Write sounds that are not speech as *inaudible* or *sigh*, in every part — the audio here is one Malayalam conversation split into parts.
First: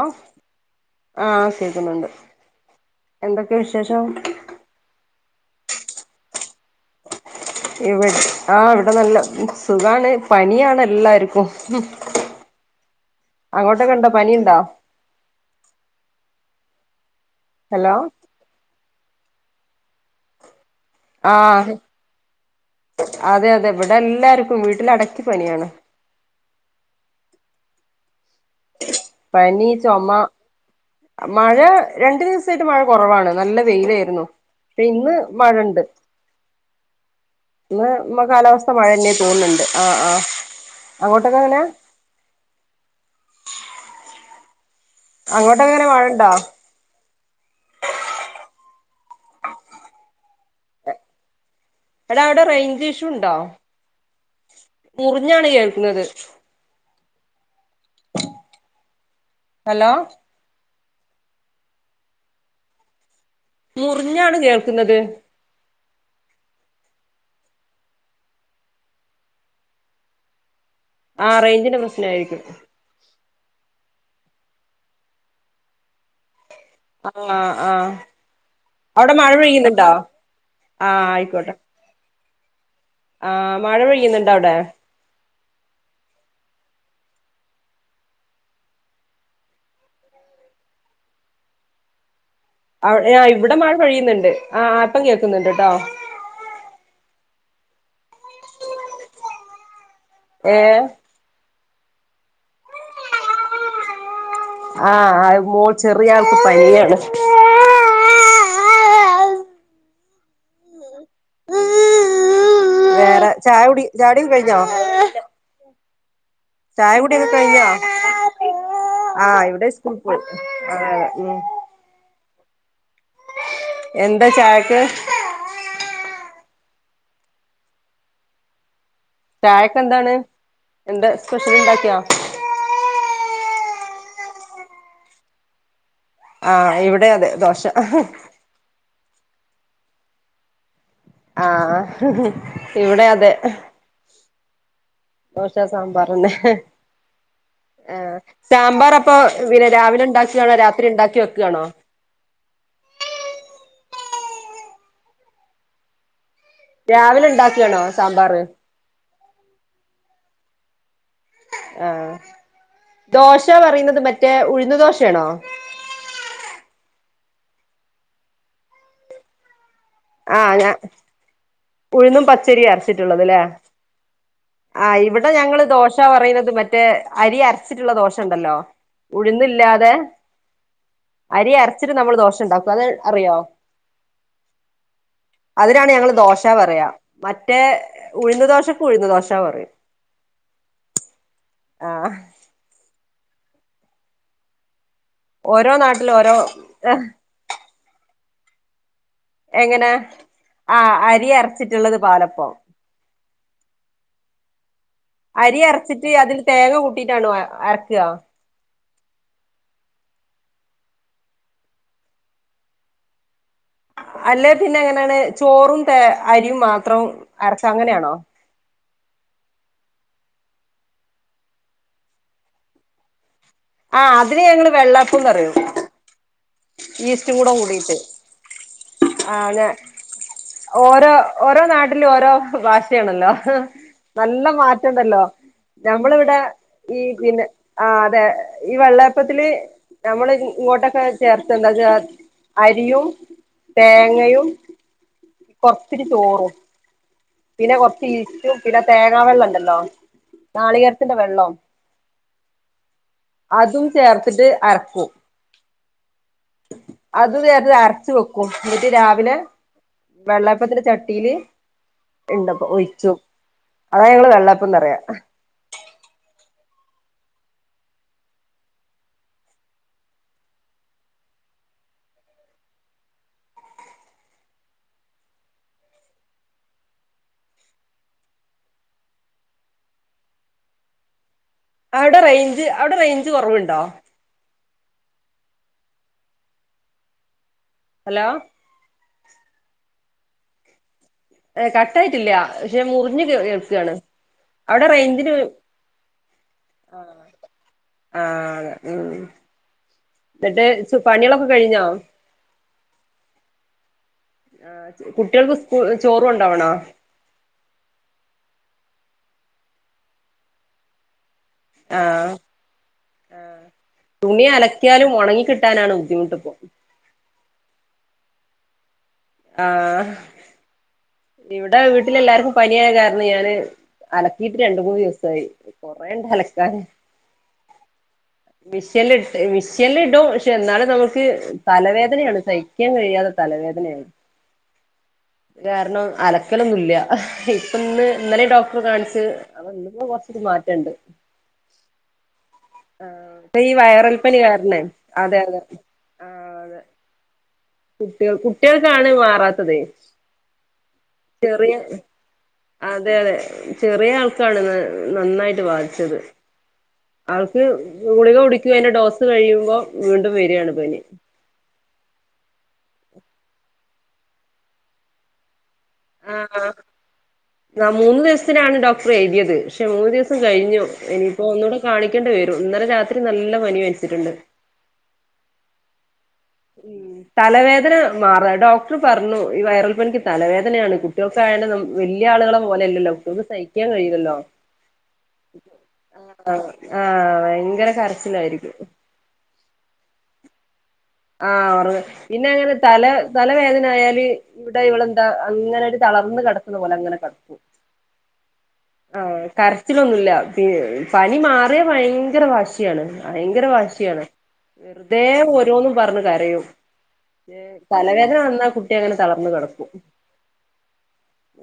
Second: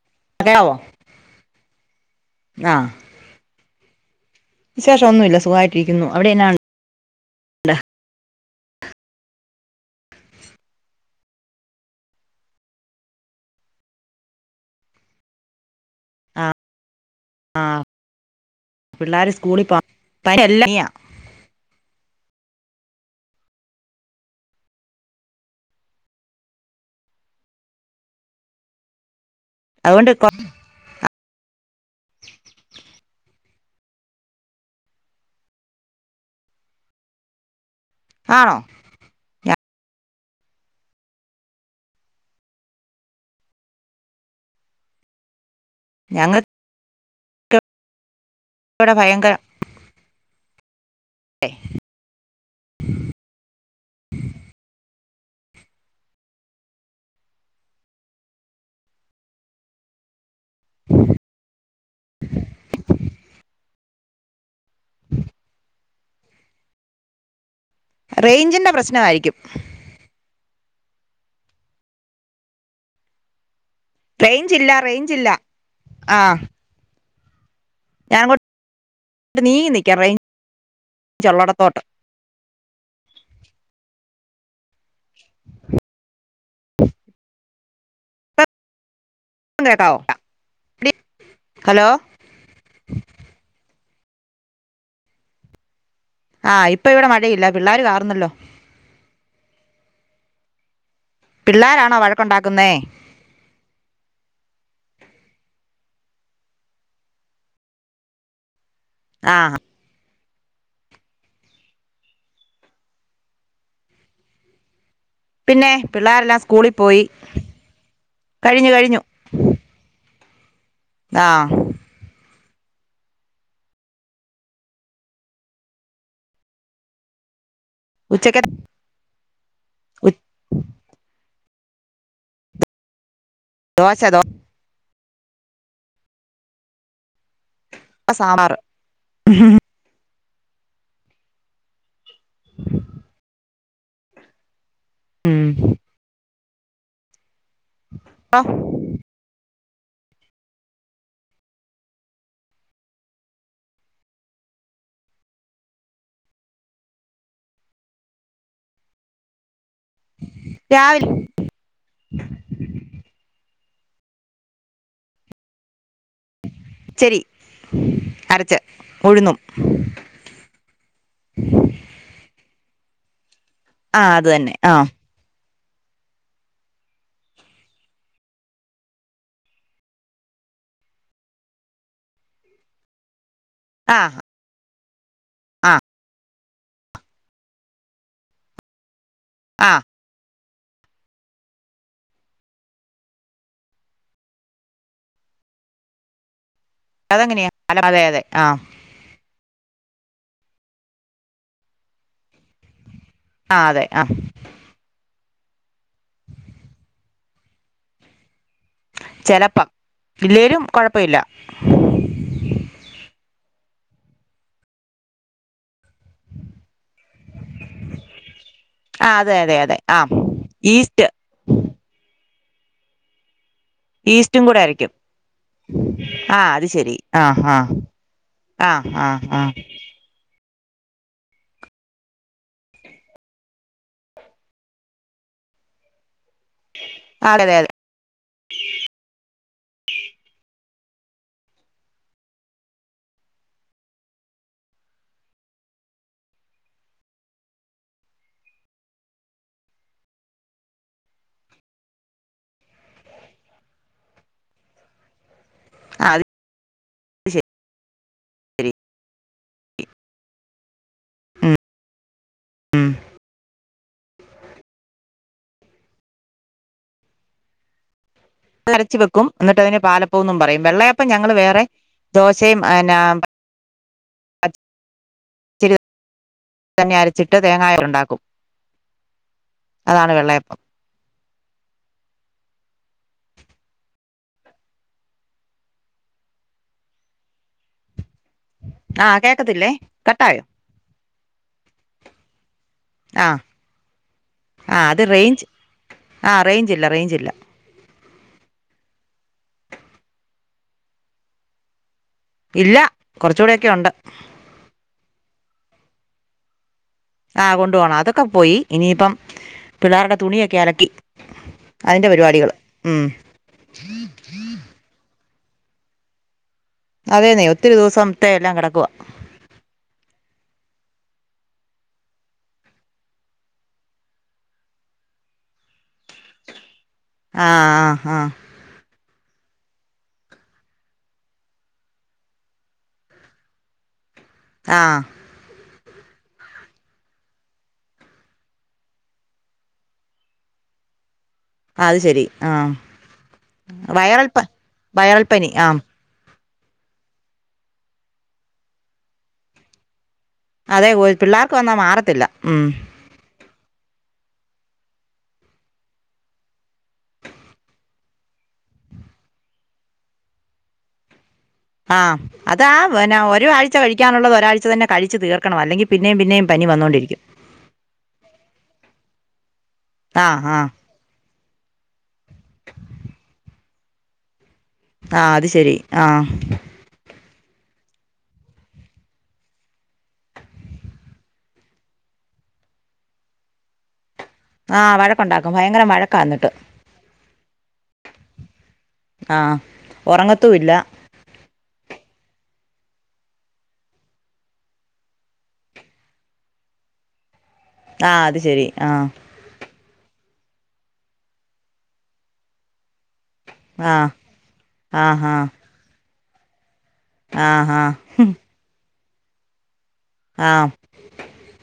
ആഹ കേക്കാവോ ആഹ് കേൾക്കിന്നിണ്ട് ആഹ് എന്തൊക്കെ വിശേഷം വിശേഷം ഒന്നുല്ല സുഖമായിട്ടിരിക്കുന്നു അവിടെ എന്നായുണ്ട് ഇവിട് ആഹ് ഇവിടെ നല്ല സുഖാണ് പനിയാണ് എല്ലാർക്കും അങ്ങോട്ടൊക്കെ ഇണ്ടോ പനിണ്ടോ ആഹ്‌ ഹലോ പിള്ളേര് സ്കൂളിൽ പാ *inaudible* പനിയാ ആഹ്‌ അതെ അതെ ഇവിടെ എല്ലാർക്കും വീട്ടിലടക്കി പനിയാണ് പനി ചൊമ അതുകൊണ്ട് കൊ മഴ രണ്ട് ദിവസായിട്ട് മഴ കൊറവാണ് നല്ല വെയിലേയിരുന്നു ഇന്ന് മഴ ഇണ്ട് ഇന്ന് ആണോ മകാലാവസ്ഥ മഴ എന്നെ തോന്നി ഞ ണിണ്ട് ആഹ ആഹ അങ്ങോട്ടൊക്കെ എങ്ങനെ അങ്ങോട്ടൊക്കെ എങ്ങനെ മഴ ഇണ്ടോ ഞങ്ങൾക്ക് ഇവിടെ ഭയങ്കര *unintelligible* എടാ അവിടെ റേഞ്ച് ഇഷ്യു ഇണ്ടോ മുറിഞ്ഞാണ് കേൾക്കിന്നത് ഹലോ *unintelligible* മുറിഞ്ഞാണ് കേൾക്കിന്നത് റേഞ്ചിന്റെ പ്രശ്നായിരിക്കും ആഹ റേഞ്ചിന്റെ പ്രശ്നായിരിക്കും റേഞ്ച് ഇല്ല റേഞ്ച് ഇല്ല ആഹ്‌ ആഹ്‌ ആഹ്‌ അവ്ടെ മഴ നീങ്ങി പെയ്യിന്നിണ്ടോ നിക്കാം റേഞ്ച് ആഹ്‌ അയ്ക്കോട്ടെ ഉള്ളടത്തോട്ട് ആഹ്‌ മഴ പെയ്യിന്നിണ്ടോ അവിടെ *inaudible* *unintelligible* പ്പം കേക്കാവോ *unintelligible* ഹലോ അവ് യേ ഇവിട മഴ പെയ്യിന്നിണ്ട് ആഹ്‌ ആഹ് ഇപ്പം കേക്ക്‌ന്ന്ണ്ട്ട്ടോ ആഹ് ഇപ്പ ഇവിടെ മഴയില്ല പിള്ളേർ കാറുന്നല്ലോ ഏ പിള്ളേരാണോ വഴക്കുണ്ടാക്കുന്നേ ആഹ് അഹ് മോ ചെറിയ ആൾക്ക് പനിയാണ് ആഹ് വേറെ ചായകുടി ചായുടി ഒക്കെ കഴിഞ്ഞോ പിന്നെ പിള്ളേരെല്ലാം സ്കൂളിൽ ചായ പോയി കുടിയൊക്കെ കഴിഞ്ഞോ കഴിഞ്ഞു കഴിഞ്ഞു ആഹ് ഇവിടെ സ്കൂൾ പോയി ആഹ് ഉം എന്താ ചായക്ക് ഉച്ചക്ക ചായക്കെന്താണ് എന്റെ സ്പെഷ്യൽ ണ്ടാക്ക്യാ ദോശ ദോ ആഹ് ഇവിടേം അതെ ദോശ വ്ടെ സാമ്പാർ ആഹ് ഇവിടേ അതെ ദോശേം സാമ്പാറെന്നെ ആഹ് ഉം സാമ്പാറ് അ ഇപ്പൊ പിന്നെ രാവിലെണ്ടാക്കാണോ രാത്രി ഇണ്ടാക്കി വെക്കാണോ രാവിലെ ഇണ്ടാക്കാണോ സാമ്പാറ് രാവിലെ ആഹ് ദോശ പറയുന്നത് മറ്റേ ഉഴ്ന്ന് ദോശേണോ ച്ചരി അരച്ച് ഉഴുന്നും ആഹ് ഞ ഉഴുന്നും പച്ചരി അരച്ചിട്ട്ള്ളത് ലേ ആഹ് അത് തന്നെ ആഹ് ടെ ഞങ്ങള് ദോശ പറയുന്നത് മറ്റേ അരി അരച്ചിട്ടുള്ള ദോശണ്ടല്ലോ ഉഴുന്നില്ലാതെ അരി അരച്ചിട്ട് നമ്മള് ദോശണ്ടാക്കും അത് അറിയോ ആഹ് അതിനാണ് ഞങ്ങള് ദോശ പറയാ മറ്റേ ഉഴുന്ന ദോശക്ക് ഉഴുന്ന് ദോശ പറ ആ ആഹ് ഓരോ നാട്ടിലോരോ അഹ് അതെങ്ങനെയാ അതെ അതെ ആഹ് എങ്ങനെ ആഹ് അരി അരച്ചിട്ട്ള്ളത് പാലപ്പം ആഹ് അതെ ആഹ് അരി അരച്ചിട്ട് അതില് തേങ്ങ കൂട്ടിയിട്ടാണോ അരക്കാ ചെലപ്പം ഇല്ലേലും കൊഴപ്പവില്ല അല്ലേ പിന്നെ എങ്ങനെയാണ് ചോറും ത അരിയും മാത്രം അരച്ച അങ്ങനെയാണോ ആഹ് അതെ അതെ അതെ ആഹ് ഈസ്റ്റ് ആഹ് അതിന് ഈസ്റ്റും കൂടെ ഞങ്ങള് അരക്കും വെള്ളപ്പം പറയും ആഹ് അത് ശരി ഈസ്റ്റും ആഹ് ആഹ് ആഹ് ആഹ് ആഹ് അനെ ഓരോ ഓരോ നാട്ടിലും ഓരോ ഭാഷയാണല്ലോ നല്ല മാറ്റംണ്ടല്ലോ ഞമ്മളിവിടെ ഈ അതെ പിന്നെ അതെ ആഹ് അതെ ഈ വെള്ളയപ്പത്തില് നമ്മള് ഇങ്ങോട്ടൊക്കെ ചേർക്കാ എന്താച്ചാ അരിയും തേങ്ങയും കൊർ ത്തിരി ചോറും പിന്നെ കൊറച്ച് ഈസ്റ്റും പിന്നെ തേങ്ങ വെള്ളം ഉണ്ടല്ലോ നാളികേരത്തിന്റെ വെള്ളം അതും ചേർത്തിട്ട് അരക്കും അത അത് നേർത്തെ അരച്ച് വെക്കും ശരി എന്നിട്ട് രാവിലെ വെള്ളാപ്പത്തില ചട്ടിയില് ഉം ഉണ്ടപ്പൊ ഉം ഒഴിച്ചും അതാ ഞങ്ങള് വെള്ളപ്പന്ന്റയാ അരച്ച് വെക്കും എന്നിട്ട് അതിന് പാലപ്പന്നും പറയും വെള്ളയപ്പം ഞങ്ങള്ൾ വേറെ ദോശയുംന്ന പച്ചരി തന്നെ അരച്ചിട്ട് തേങ്ങായിൽ ഉണ്ടാക്കും അതാണ് വെള്ളയപ്പം. അവിടെ റേഞ്ച് അവിടെ റേഞ്ച് കുറവുണ്ടോ. ഹലോ ആഹ് കേക്കത്തില്ലേ കട്ടായോ. കട്ടാആയിട്ടില്ല പക്ഷെ മുറിഞ്ഞഞ് ആഹ് കേൾക്കാണ് അവിടെ റേഞ്ച് ന്ന് ആ റേഞ്ചില്ല റേഞ്ചില്ല. ആഹ് ഉം എന്നിട്ട് പണികളൊക്കെ കഴിഞ്ഞോ. ഇല്ല കുറച്ചുകൂടെക്കെ ഉണ്ട്. ആഹ് കുട്ടികൾക്ക് സ്കു ചോറ് കൊണ്ടുപോവണോ. ആഹ് കൊണ്ട പോണം അതൊക്കെ പോയി ഇനിയിപ്പം പിള്ളേരുടെ തുണിയൊക്കെ അലക്കി. അതിൻ്റെ ആഹ് പരിപാടികൾ ഉം. തുണി ഉണങ്ങി കിട്ടാനാണ് ബുദ്ധിമുട്ട്പ്പം. അതെ അതെ ഒത്തിരി ദിവസത്തെ എല്ലാം കിടക്കുവ. ആഹ് ഇവിടെ വീട്ടില എല്ലാർക്കും പനിയായ കാരണം ഞാന് അലക്കീയിട്ട് രണ്ട് മൂന്ന് ദിവസായി. കുറേണ്ട് അലക്കാൻ. ആഹ് ആഹ് ആഹ് വിഷ്യല്ല ഇ വിഷ്യല്ല ഇടും പക്ഷെ എന്നാലും നമുക്ക്. തലവേദനയാണ് സഹിക്കാൻ കഴിയാത്ത തലവേദനയരുന്നു. ആഹ് കാരണം അലക്കലൊന്നുംല്ല ഇപ്പ ഇന്ന് ഇന്നലെ ഡോക്ടർ കാണിച്ച്. ഇന്നിപ്പം കൊറച് ഒരു മാറ്റണ്ട്. അഅ് ശരി ആഹ് ആ ഇപ്പം ഈ വയറൽ വയറൽപനി പ കാരണേ വയറൽ അതെ പനി അതെ. ആഹ് ആഹ് അതെ കുട്ടികൾ കുട്ടികൾക്കാണ് മാറാത്തത്. അതെ പിള്ളേർക്ക് വന്നാ മാറത്തില്ല ഉം. അതെ അതെ ചെറിയ ആൾക്കാണ് നന്നായിട്ട് വാധിച്ചത്. ആൾക്ക് ഗുളിക കൊടുക്ക അതിന്റെ ഡോസ് കഴിയുമ്പോ വീണ്ടും വരികയാണ് പനി. ആഹ് അതാ ഒരാഴ്ച കഴിക്കാനുള്ളത് ഒരാഴ്ച തന്നെ കഴിച്ചു തീർക്ക. ക്കണം അല്ലെങ്കിൽ പിന്നെയും പിന്നെയും പനി ആഹ് വന്നോണ്ടിരിക്കും. മൂന്ന് ദിവസത്തിനാണ് ഡോക്ടറെ എഴുയത് പക്ഷെ മൂന്ന് ദിവസം ആഹ് ആഹ് കഴിഞ്ഞു ഇനി. ഇപ്പൊ ഒന്നു കൂടെ കാണിക്കേണ്ടി വരും ഇന്നലെ രാത്രി നല്ല പനി വച്ചിട്ടുണ്ട്. ആഹ് അത് ശെരി ആഹ് ഉ തലവേദന മാറ ഡോക്ടർ പറഞ്ഞു ഈ വൈറൽ പനിക്ക് തലവേദനയാണ് കുട്ടികൾക്ക്. വലിയ ആളുകളെ പോലെയല്ലല്ലോ സഹിക്കാൻ കഴയില്ലല്ലോ. ആഹ് വഴക്കുണ്ടാക്കും ഭയങ്കര വഴക്കാ എന്നിട്ട് ആ ആഹ് ഭയങ്കര കരച്ചിലായിരിക്കും. ആഹ് ഉറങ്ങത്തൂ ഇല്ല. ആഹ് ഉറവ് പിന്നെ അങ്ങനെ തല തലവേദന ആയാല്. ഇവിടെ ഇവെലെന്താ അങ്ങനെ ഒരു തളർന്ന് കിടക്കുന്ന പോലെ അങ്ങനെ കിടക്കും. ആഹ അത് ശരി ആഹ. ആ കരച്ചിലൊന്നുമില്ല പനി മാറിയ ഭയങ്കര വാശിയാണ് ഭയങ്കര ആ വാശിയാണ് ആ വെറുതെ ഹാ ഓരോന്നും പറഞ്ഞ് കരയും. ആ ഹാ തലവേദന വന്നാ കുട്ടി അങ്ങനെ തളർന്നു കിടക്കും. ആഹ്.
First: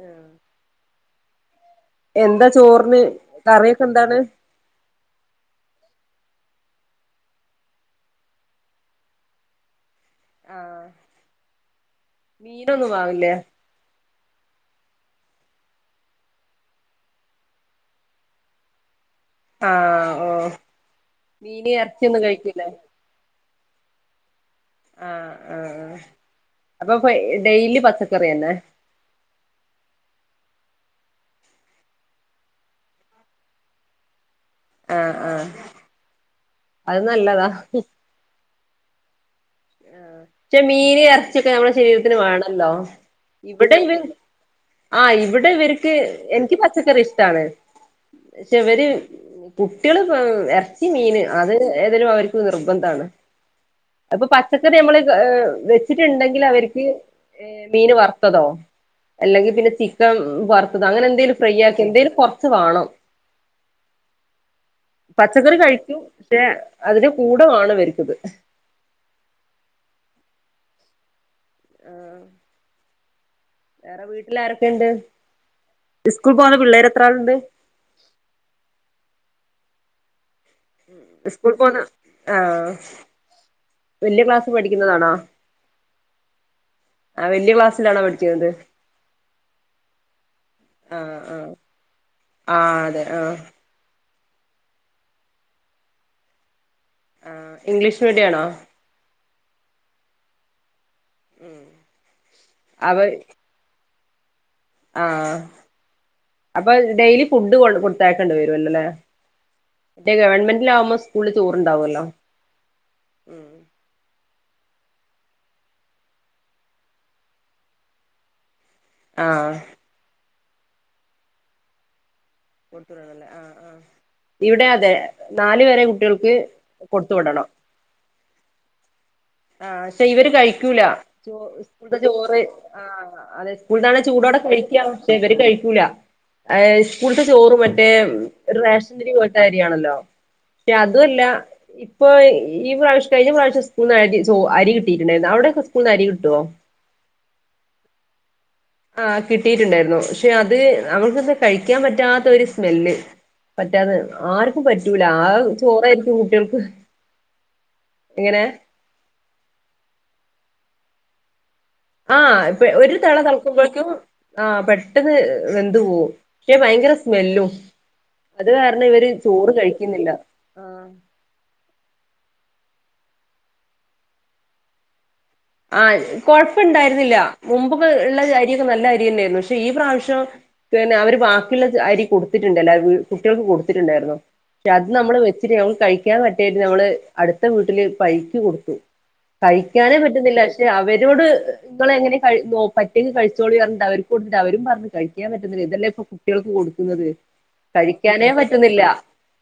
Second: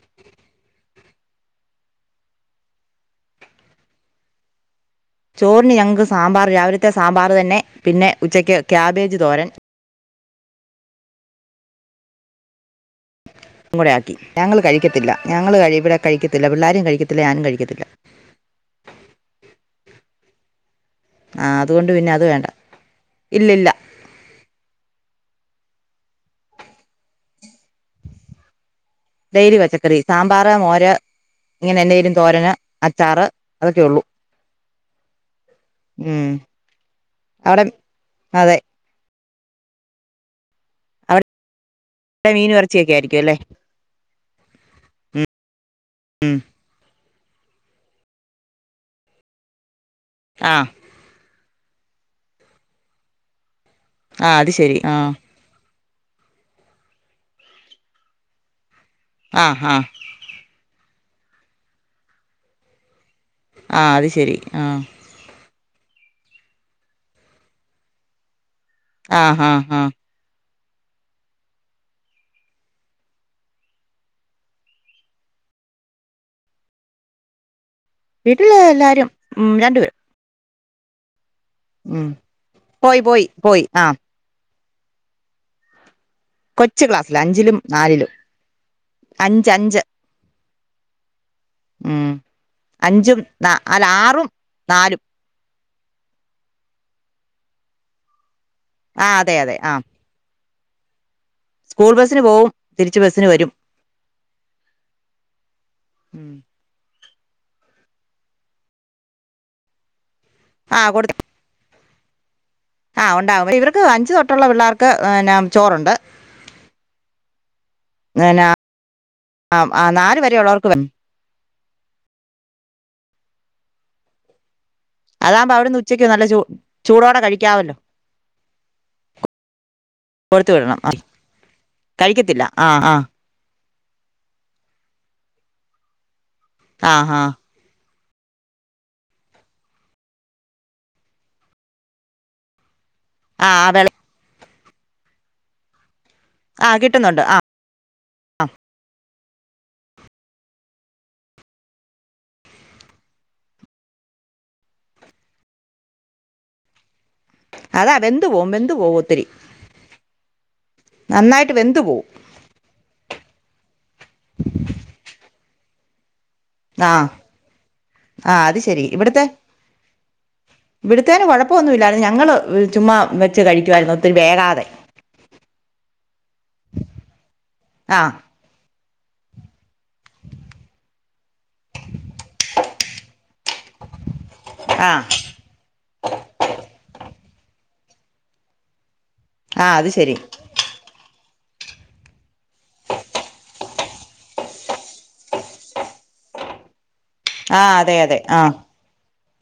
ആഹ്. എന്താ ചോറിന് കറിയൊക്കെ എന്താണ്. ചോറിന് ഞങ്ങൾക്ക് സാമ്പാർ രാവിലത്തെ സാമ്പാർ തന്നെ പിന്നെ ഉച്ചയ്ക്ക് ക്യാബേജ് തോരൻ. ആഹ മീനൊന്നും വാങ്ങിയില്ലേ. കൂടെ ആക്കി ഞങ്ങൾ കഴിക്കത്തില്ല ഞങ്ങൾ ഇവിടെ കഴിക്കത്തില്ല പിള്ളാരും കഴിക്കത്തില്ല ഞാനും കഴിക്കത്തില്ല. ആഹ ഓ ആ മീനു അതുകൊണ്ട് പിന്നെ ഇറച്ചിയൊന്നും അത് വേണ്ട കഴിക്കില്ലേ. ഇല്ലില്ല ആ ആഹ് ആ അപ്പൊ ഡെയിലി പച്ചക്കറിത്തന്നെ ഡെയിലി പച്ചക്കറി സാമ്പാർ മോര് ഇങ്ങനെ എന്തെങ്കിലും തോരന് അച്ചാറ് അതൊക്കെ ഉള്ളൂ ആഹ് ആഹ് ഉം അത് നല്ലതാ അവിടെ അതെ ആ പക്ഷെ മീന് അവിടെ ഇറച്ചിയൊക്കെ നമ്മുടെ ശരീരത്തിന് മീനും വേണല്ലോ ഇറച്ചിയൊക്കെ ആയിരിക്കും അല്ലേ ഇവിടെ ഇവ ആ ഇവിടെ ഇവർക്ക് ഉം എനിക്ക് പച്ചക്കറി ഇഷ്ടാണ് പക്ഷേ ഇവര് കുട്ടികള് ആ ഇറച്ചി മീന് അത് ഏതെലും അവർക്ക് നിർബന്ധാണ് ആ അത് ശരി ആ വെച്ചിട്ടുണ്ടെങ്കിൽ അവർക്ക് മീൻ വറുത്തതോ ആ അല്ലെങ്കിൽ പിന്നെ ആ ചിക്കൻ വറുത്തത് അങ്ങനെ എന്തെലും ഫ്രൈ ആക്കി എന്തെിലും കുറച്ച് വേണം ആ അത് ശരി ആ പച്ചക്കറി കഴിക്കും പക്ഷെ അതിന്റെ കൂട വാണം ഇവർക്ക് ഇത് ആഹ് ആഹ് ആഹ ആഹ് വേറെ വീട്ടിൽ ആരൊക്കെയുണ്ട് സ്കൂൾ പോവുന്ന പിള്ളേര് എത്ര ആൾണ്ട്? വീട്ടില് എല്ലാരും ഉം രണ്ടുപേരും സ്കൂൾ പോന്ന ഉം ആഹ് പോയി പോയി പോയി ആഹ് വല്യ ക്ലാസ് പഠിക്കുന്നതാണോ കൊച്ച് ക്ലാസ്സില ആ വല്യ അഞ്ചിലും ക്ലാസ്സിലാണോ നാലിലും പഠിക്കുന്നത് അഞ്ചഞ്ച് ആഹ് ആഹ് ഉം ആഹ് അതെ അഞ്ചും ആഹ് ന അല്ല ആറും നാലും ആ ഇംഗ്ലീഷ് മീഡിയം ആണോ ആ അതെ അതെ ആ സ്കൂൾ ബസ്സിന് പോവും അവ തിരിച്ച് ബസ്സിന് വരും ആഹ് ഉം അപ്പൊ ഡെയിലി ഫുഡ് കൊടുത്താക്കേണ്ടി വരുല്ലോല്ലേ പക്ഷേ ഗവൺമെന്റ് ആഹ് ആകുമ്പോ സ്കൂളിൽ ചോറ്ണ്ടാവല്ലോ ആ ഉണ്ടാവും ഇവർക്ക് അഞ്ച് തൊട്ടുള്ള പിള്ളേർക്ക് ചോറുണ്ട് ആഹ് ആ ആ നാല് വരെയുള്ളവർക്ക് വ- ഇവിടെ അതെ അതാകുമ്പോ നാല് അവിടുന്ന് വരെ ഉച്ചക്ക് നല്ല കുട്ടികൾക്ക് ചൂ കൊടുത്തു ചൂടോടെ വിടണം കഴിക്കാവല്ലോ ആഹ്പക്ഷെ ഇവര് കൊടുത്തു വിടണം കഴിക്കൂല ചോ സ്കൂൾത്തെ ചോറ് കഴിക്കത്തില്ല ആഹ് ആ ആഹ് അതെ സ്കൂളിൽന്നാണ് ചൂടോടെ കഴിക്കാം പക്ഷേ ഇവര് കഴിക്കൂല അത് ആഹ് സ്കൂൾത്തെ ആഹ് ചോറും മറ്റേ റേഷനരി പോയിട്ട അരിയാണല്ലോ *unintelligible* അതുല്ല ഇപ്പൊ ഈ പ്രാവശ്യം കഴിഞ്ഞ പ്രാവശ്യം ആഹ് വെള സ്കൂന്ന് അരി ചോ അരി കിട്ടിട്ടുണ്ടായിരുന്നു അവ്ടെ സ്കൂൾന്ന് അരി കിട്ടോ ആ കിട്ടുന്നുണ്ട് ആ ആ കിട്ടിയിട്ടുണ്ടായിരുന്നു പക്ഷെ അത് നമ്മുക്ക്ന്നും കഴിക്കാൻ പറ്റാത്ത ഒരു സ്മെല്ല് പറ്റാതെ ആർക്കും പറ്റൂല ആ ചോറായിരിക്കും കുട്ടികൾക്ക് അതാ വെന്ത് എങ്ങനെ പോവും വെന്ത് പോവും ഒത്തിരി നന്നായിട്ട് വെന്ത് പോവും ആ ഇപ്പ ഒരു തള തൾക്കുമ്പോഴക്കും ആ പെട്ടെന്ന് വെന്ത് പോവും പക്ഷെ ആ ഭയങ്കര സ്മെല്ലും ആ അത് ശരി കാരണം ഇവര് ഇവിടുത്തെ ചോറ് കഴിക്കുന്നില്ല ആഹ് ഇവിടുത്തേന് കുഴപ്പൊന്നുല്ലായിരുന്നു ഞങ്ങൾ ചുമ്മാ വെച്ച് കഴിക്കുവായിരുന്നു ഒത്തിരി വേഗാതെ ആ കൊഴപ്പ ഇണ്ടായിരുന്നില്ല മുമ്പൊക്കെ ആ ഉള്ള ഇത് നല്ല അരി തന്നെയായിരുന്നു പക്ഷെ ഈ പ്രാവശ്യം പിന്നെ അവര് ബാക്കിയുള്ള അരി കൊടുത്തിട്ടുണ്ടല്ലോ കുട്ടികൾക്ക് കൊടുത്തിട്ടുണ്ടായിരുന്നോ പക്ഷെ അത് ആ നമ്മള് വെച്ചിട്ട് നമ്മ കഴിക്കാൻ പറ്റായ്ട്ട് നമ്മള് അടുത്ത വീട്ടില് പൈക്ക് കൊടുത്തു ആ അത് കഴിക്കാനേ ശരി പറ്റുന്നില്ല പക്ഷെ അവരോട് നിങ്ങളെ എങ്ങനെ കഴിച്ചോ പറ്റേങ്കി കഴിച്ചോളി അർഞ്ഞിട്ട് അവർക്ക് കൊടുത്ത്ട്ട് അവരും പറഞ്ഞ് കഴിക്കാൻ പറ്റുന്നില്ല ഇതല്ലേ ഇപ്പൊ ട്ടിയാൾക് കൊടുക്കുന്നത് ആ അതെ അതെ കഴിക്കാനേ ആ പറ്റുന്നില്ല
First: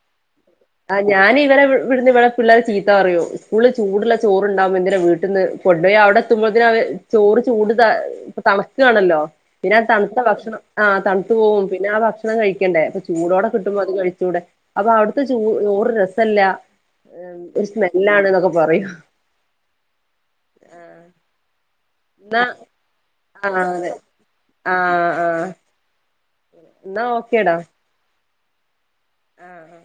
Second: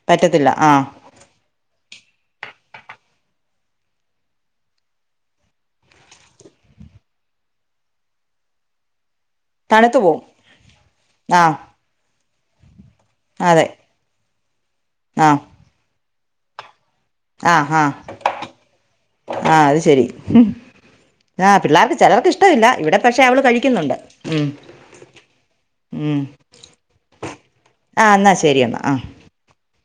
പറ്റത്തില്ല ആ അ ഞാനിവരെ വിടു വിടുന്ന് ഇവിടെ പിള്ളേരെ ചീത്ത പറയും സ്കൂളിൽ ചൂടുള്ള ചോറുണ്ടാവുമ്പോ എന്തിനാ വീട്ടിന്ന് കൊണ്ടോയി അവിടെ എത്തുമ്പോഴ്ത്തിന് അവ ചോറ് ചൂട് ത തണ്ക്കാണല്ലോ പിന്നാ തണുത്ത് തണുത്ത പോവും ഭക്ഷണം ആഹ് തണുത്തു ആ പോവും പിന്നാ ഭക്ഷണം കഴിക്കണ്ടേ പ്പൊ ചൂടോടെ അതെ കിട്ടുമ്പോ അത് കഴിച്ചൂടെ അപ്പൊ അവിട്ത്തെ ആ ചൂ ചോറ് രസല്ല ഒരു സ്മെല്ലാണ്ന്നൊക്കെ പറയും ആഹ് അത് ശരി ആഹ് പിള്ളാർ എന്നാ ചെലർക്കിഷ്ടമില്ല ഇവിടെ പക്ഷെ അവള് ആഹ് അതെ കഴിക്കുന്നുണ്ട് ഉം ഉം ന്നാ ഓക്കേടാ ആഹ് എന്നാ ശരിയെന്നാ ആഹ് ആഹ്